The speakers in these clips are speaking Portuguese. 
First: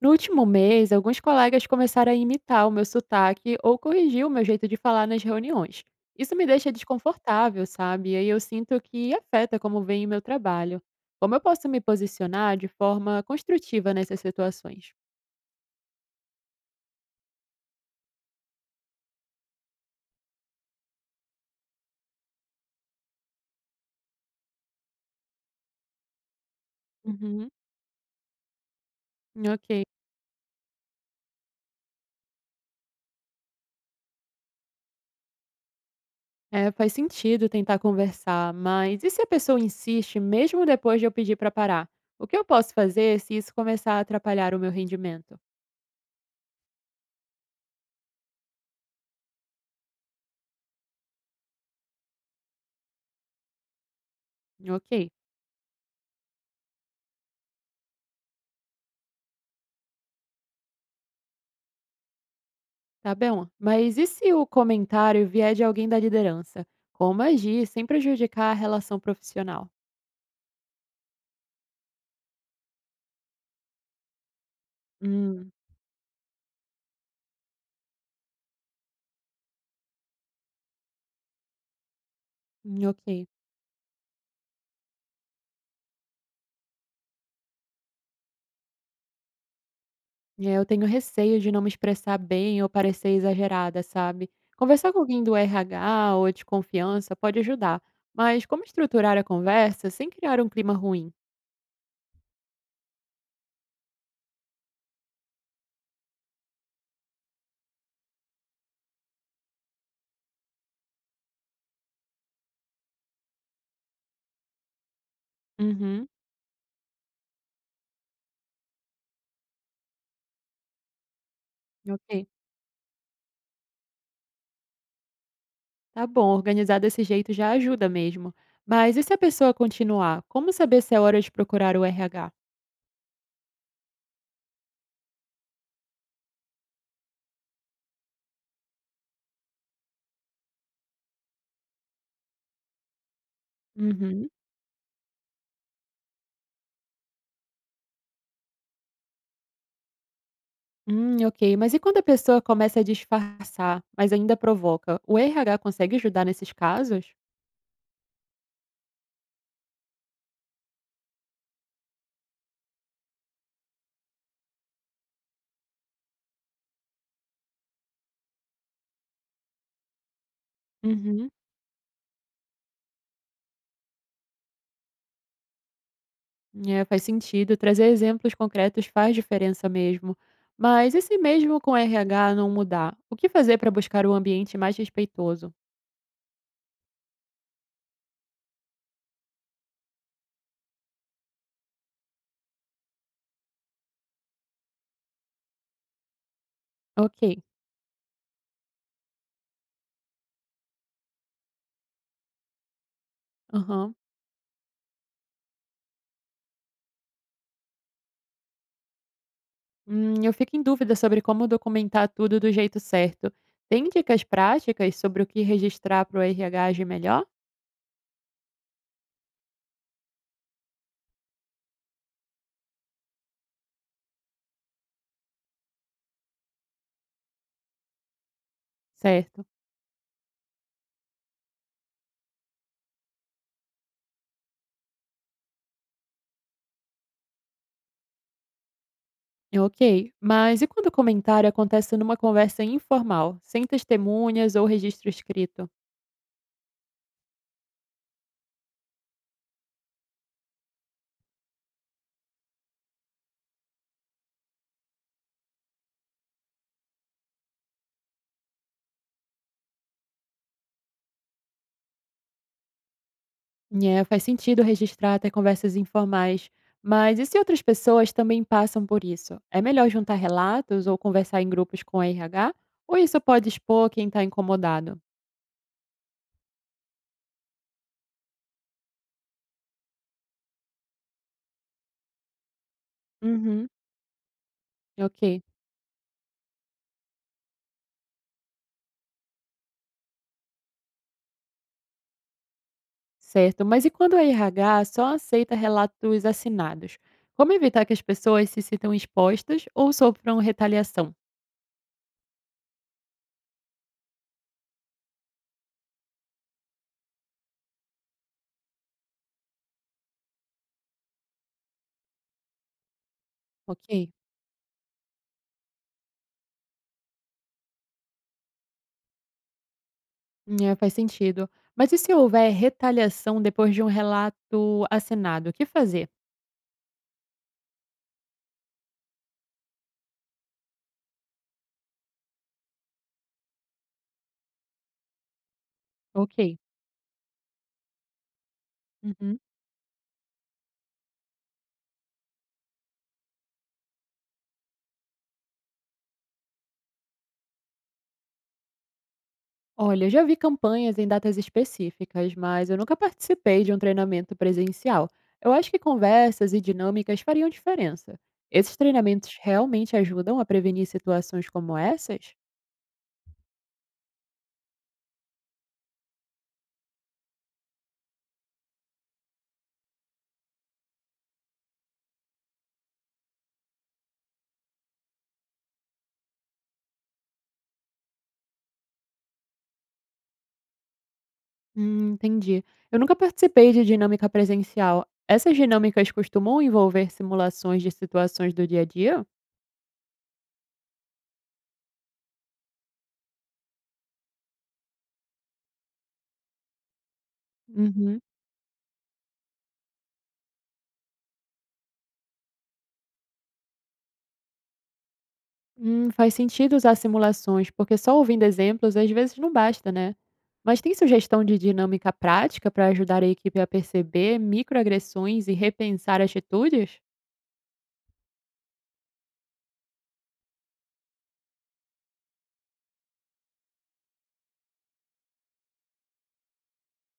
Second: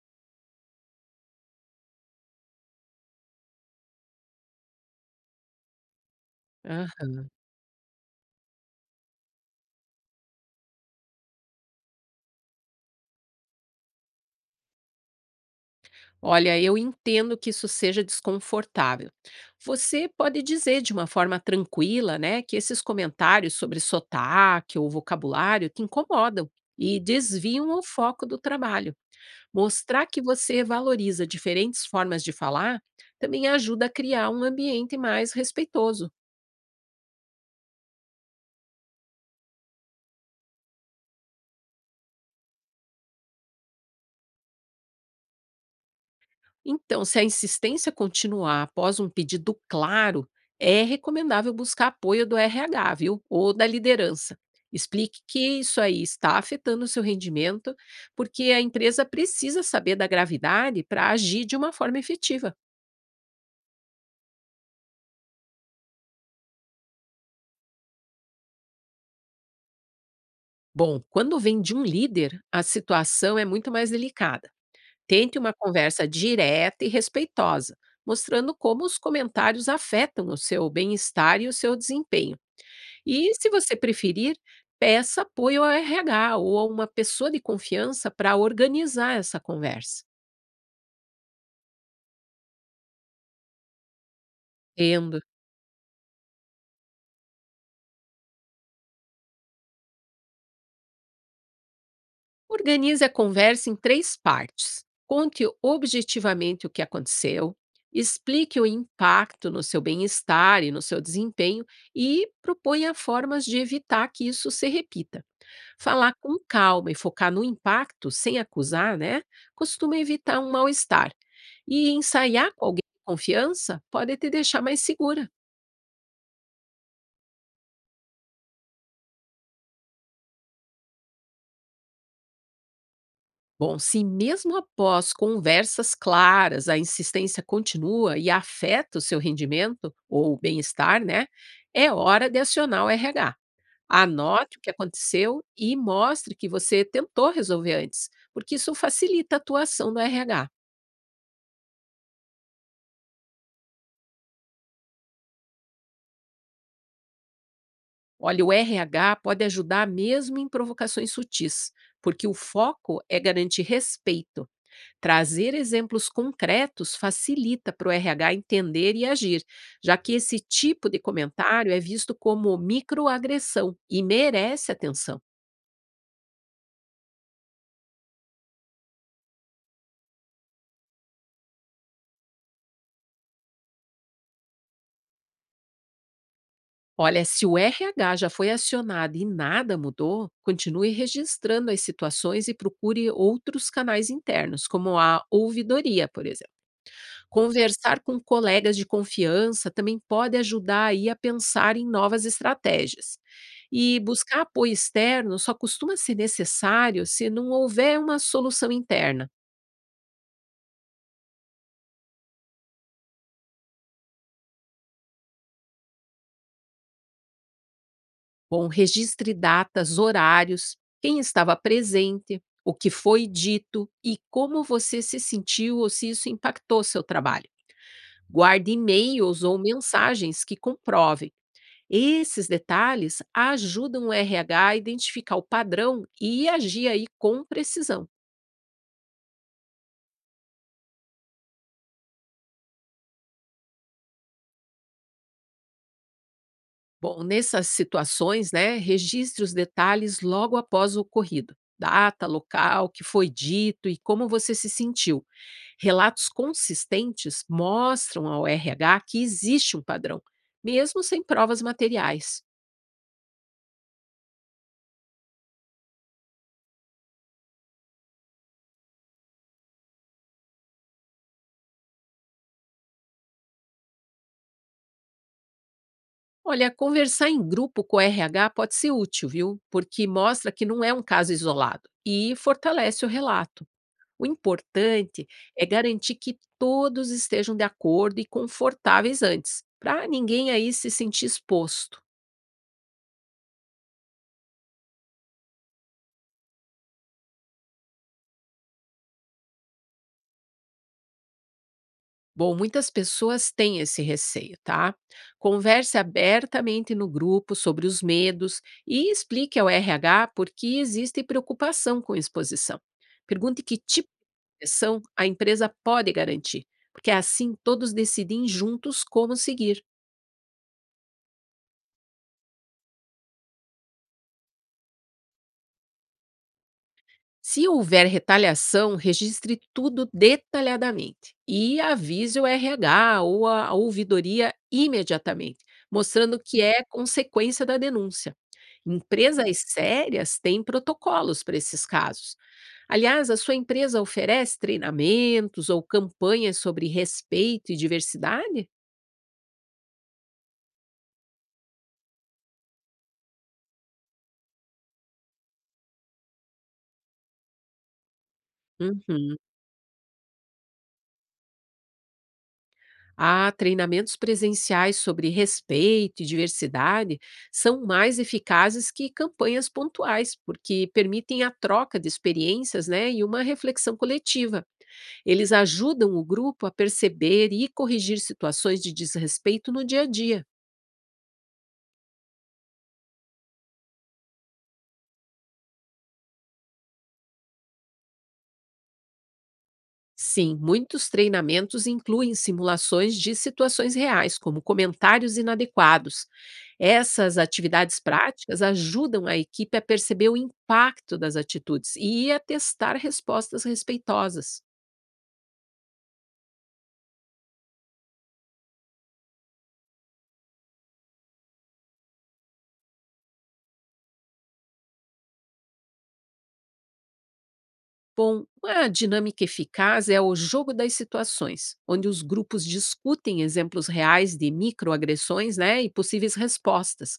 No último mês, alguns colegas começaram a imitar o meu sotaque ou corrigir o meu jeito de falar nas reuniões. Isso me deixa Aham. desconfortável, sabe? E aí eu sinto que afeta como vem o meu trabalho. Como eu posso me posicionar de forma construtiva nessas situações? Olha, eu entendo que isso seja desconfortável. Você pode dizer de uma forma tranquila, né, que esses comentários sobre sotaque ou vocabulário te incomodam e Uhum, desviam o foco do trabalho. ok. Mostrar que você valoriza diferentes formas de falar também ajuda a criar um ambiente mais respeitoso. É, faz sentido tentar conversar, mas e se a pessoa insiste mesmo depois de eu pedir para parar? O que eu posso fazer se isso começar a atrapalhar o meu rendimento? Então, se a insistência continuar após um pedido claro, é recomendável buscar apoio do RH, viu? Ou da liderança. Ok. Explique que isso aí está afetando o seu rendimento, porque a empresa precisa saber da gravidade para agir de uma forma efetiva. Tá bom, mas e se o comentário vier de alguém da liderança? Como agir sem prejudicar a relação profissional? Bom, quando vem de um líder, a situação é muito mais delicada. Tente Hum, uma conversa direta e respeitosa, mostrando como os comentários afetam o seu bem-estar e o seu desempenho. Ok. E se você preferir, peça apoio ao RH ou a uma pessoa de confiança para organizar essa conversa. É, eu tenho receio de não me expressar bem ou parecer exagerada, sabe? Conversar com Entendo. alguém do RH ou de confiança pode ajudar, mas como estruturar a conversa sem criar um clima ruim? Organize a conversa em três partes. Conte objetivamente o que aconteceu, explique o impacto no seu bem-estar e no seu desempenho e proponha formas de evitar que isso se repita. Uhum, Falar com calma e focar no impacto, sem acusar, né, costuma evitar um mal-estar. E ok. ensaiar com alguém de confiança pode te deixar mais segura. Tá bom, organizar desse jeito já ajuda mesmo. Mas e se a pessoa continuar? Como saber se é hora de procurar o RH? Bom, se mesmo após conversas claras a insistência continua e afeta o seu rendimento ou bem-estar, né, é hora de acionar o RH. Uhum. Anote o que aconteceu e mostre que você tentou resolver antes, porque isso facilita a atuação do RH. Ok. Mas e quando a pessoa começa a disfarçar, mas ainda provoca? O RH consegue ajudar nesses casos? Olha, o RH pode ajudar mesmo em provocações sutis, porque o foco é garantir respeito. Trazer exemplos concretos facilita para o RH entender e agir, já que esse tipo de Uhum. comentário é visto como microagressão e merece atenção. É, faz sentido. Trazer exemplos concretos faz diferença mesmo. Mas e se mesmo com o RH não mudar? O que fazer para buscar um ambiente mais respeitoso? Olha, se o RH já foi acionado e nada mudou, continue registrando as situações e procure outros canais internos, como a ouvidoria, por exemplo. Ok. Conversar com colegas de confiança também pode ajudar aí a pensar em novas estratégias. Aham. E buscar apoio externo só costuma ser necessário se não houver uma solução interna. Eu fico em dúvida sobre como documentar tudo do jeito certo. Tem dicas práticas sobre o que registrar para o RH agir melhor? Bom, registre datas, horários, quem estava presente, o que foi dito e como você se sentiu ou se isso impactou seu trabalho. Guarde e-mails Certo. ou mensagens que comprovem. Esses detalhes ajudam o RH a identificar o padrão e agir aí com precisão. Ok, mas e quando o comentário acontece numa conversa informal, sem testemunhas ou registro escrito? Bom, nessas situações, né, registre os detalhes logo após o ocorrido. Data, local, o que foi dito e como você se sentiu. Relatos consistentes mostram ao RH que existe um padrão, mesmo sem provas materiais. É, faz sentido registrar até conversas informais, mas e se outras pessoas também passam por isso? É melhor juntar relatos ou conversar em grupos com RH? Ou isso pode expor quem está incomodado? Olha, conversar em grupo com o RH pode ser útil, viu? Porque mostra que não é um caso isolado e fortalece o relato. Uhum, O importante ok, é garantir que todos estejam de acordo e confortáveis antes, para ninguém aí se sentir exposto. certo. Mas e quando o RH só aceita relatos assinados? Como evitar que as pessoas se sintam expostas ou sofram retaliação? Bom, muitas pessoas têm esse receio, tá? Converse abertamente no grupo sobre os medos e explique ao RH por que existe preocupação com exposição. Pergunte que tipo Ok. de proteção a empresa pode garantir, porque é assim todos decidem juntos como seguir. É, faz sentido. Mas e se houver retaliação depois de um relato assinado, o que fazer? Se houver retaliação, registre tudo detalhadamente e avise o RH ou a ouvidoria imediatamente, mostrando Ok. que é consequência da denúncia. Uhum. Empresas sérias têm protocolos para esses casos. Aliás, a sua empresa oferece treinamentos ou campanhas sobre respeito e diversidade? Olha, eu já vi campanhas em datas específicas, mas eu nunca participei de um treinamento presencial. Eu acho que conversas e dinâmicas fariam diferença. Esses treinamentos Uhum. realmente ajudam a prevenir situações como essas? Ah, treinamentos presenciais sobre respeito e diversidade são mais eficazes que campanhas pontuais, porque permitem a troca de experiências, né, e uma reflexão coletiva. Eles ajudam o grupo a perceber e corrigir situações de desrespeito no dia a dia. Entendi. Eu nunca participei de dinâmica presencial. Essas dinâmicas costumam envolver simulações de situações do dia a dia? Sim, muitos treinamentos incluem simulações de situações reais, como comentários inadequados. Essas atividades Uhum. práticas ajudam a equipe a perceber o impacto das atitudes e a testar respostas respeitosas. Faz sentido usar simulações, porque só ouvindo exemplos às vezes não basta, né? Mas tem sugestão de dinâmica prática para ajudar a equipe a perceber microagressões e repensar atitudes? Bom, uma dinâmica eficaz é o jogo das situações, onde os grupos discutem exemplos reais de microagressões, né, e possíveis respostas.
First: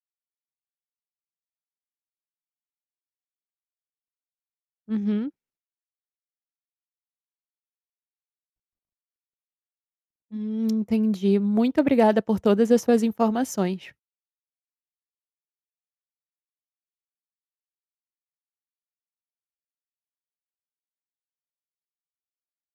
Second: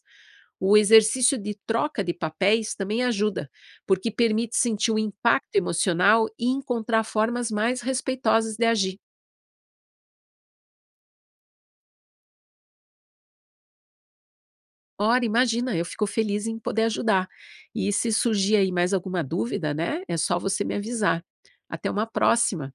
O exercício de troca de papéis também ajuda, porque permite sentir o Uhum. impacto emocional e encontrar formas mais respeitosas de agir. Entendi. Muito obrigada por todas as suas informações. Ora, imagina, eu fico feliz em poder ajudar. E se surgir aí mais alguma dúvida, né? É só você me avisar. Até uma próxima.